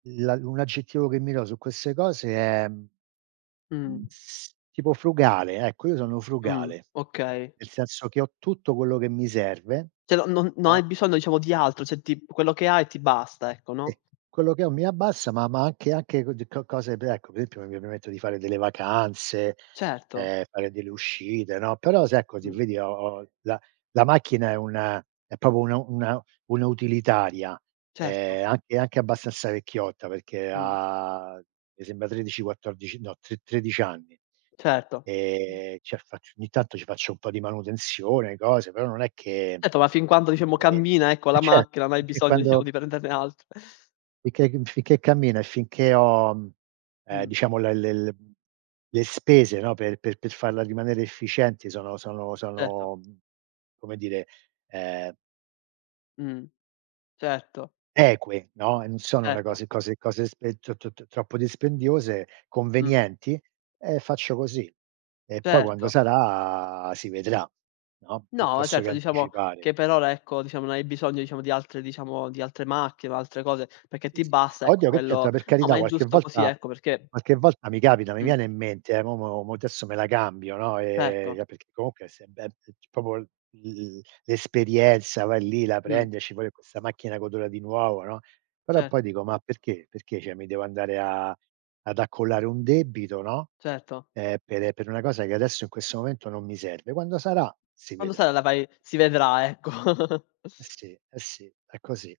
La un aggettivo che mi do su queste cose è, mhmm, Mh. s tipo frugale, ecco io sono Mh, frugale. okay. Nel senso che ho tutto quello che mi serve, Cioè no no no. hai bisogno diciamo di altro, cioè ti quello che hai ti basta ecco, no? E quello che ho mi a bassa, ma ma anche anche d co cose, beh ecco, per esempio, mi mi etto di fare delle vacanze, Certo. uhm, fare delle uscite, no. Però se ecco, se Mh. vedi, ho ho la la macchina è una è proprio una una una utilitaria, Certo. ehm, anche anche abbastanza vecchiotta, perché Mh. ha me sembra, 13, 14, no, tre tredic'anni. Certo. Mh. Ehm, cia facc ogni tanto ci faccio un po' di manutenzione, cose, però non è che ehm, Etto ma fin quando diciamo eh, cammina ecco la ce macchina, non hai anche bisogno diciamo quando di prenderne altr [unintelligible] finché cammina e finché ho mhmm, uhm, Mh. diciamo l l le spese, no, per per per farla rimanere efficienti sono sono Certo. sono, mhmm, come dire, ehm Mh, certo. eque, no, e n sono le Certo. cose cose cose e t t t troppo dispendiose, Mh. convenienti, e faccio così. E poi quando Certo. sarà, si vedrà, no, No, piuttosto che certo, diciamo anticipare. che per ora ecco diciamo, non hai bisogno diciamo, di altre diciamo di altre macchie o altre cose, perché ti basta ecco Oddio, che c'entra? quello Per no, ma carità è qualche giusto così volta ecco perché qualche volta mi capita mi Mh. viene in mente, eh: "Mo mo mo adesso me la cambio." No. E Certo. ia perché comunque è se beb t c proprio l l'esperienza, vai lì, la Mh. prendi, esci fuori con questa macchina che odora di nuovo, no. Però Cet poi dico: "Ma perché perché cioè mi devo andare a ad accollare un debito, no, Certo. ehm, per, ehm, per una cosa, che adesso in questo momento non mi serve." Quando sarà si Quando vedrà. sa la vai si vedrà, ecco. Eh, sì, eh, sì, è così.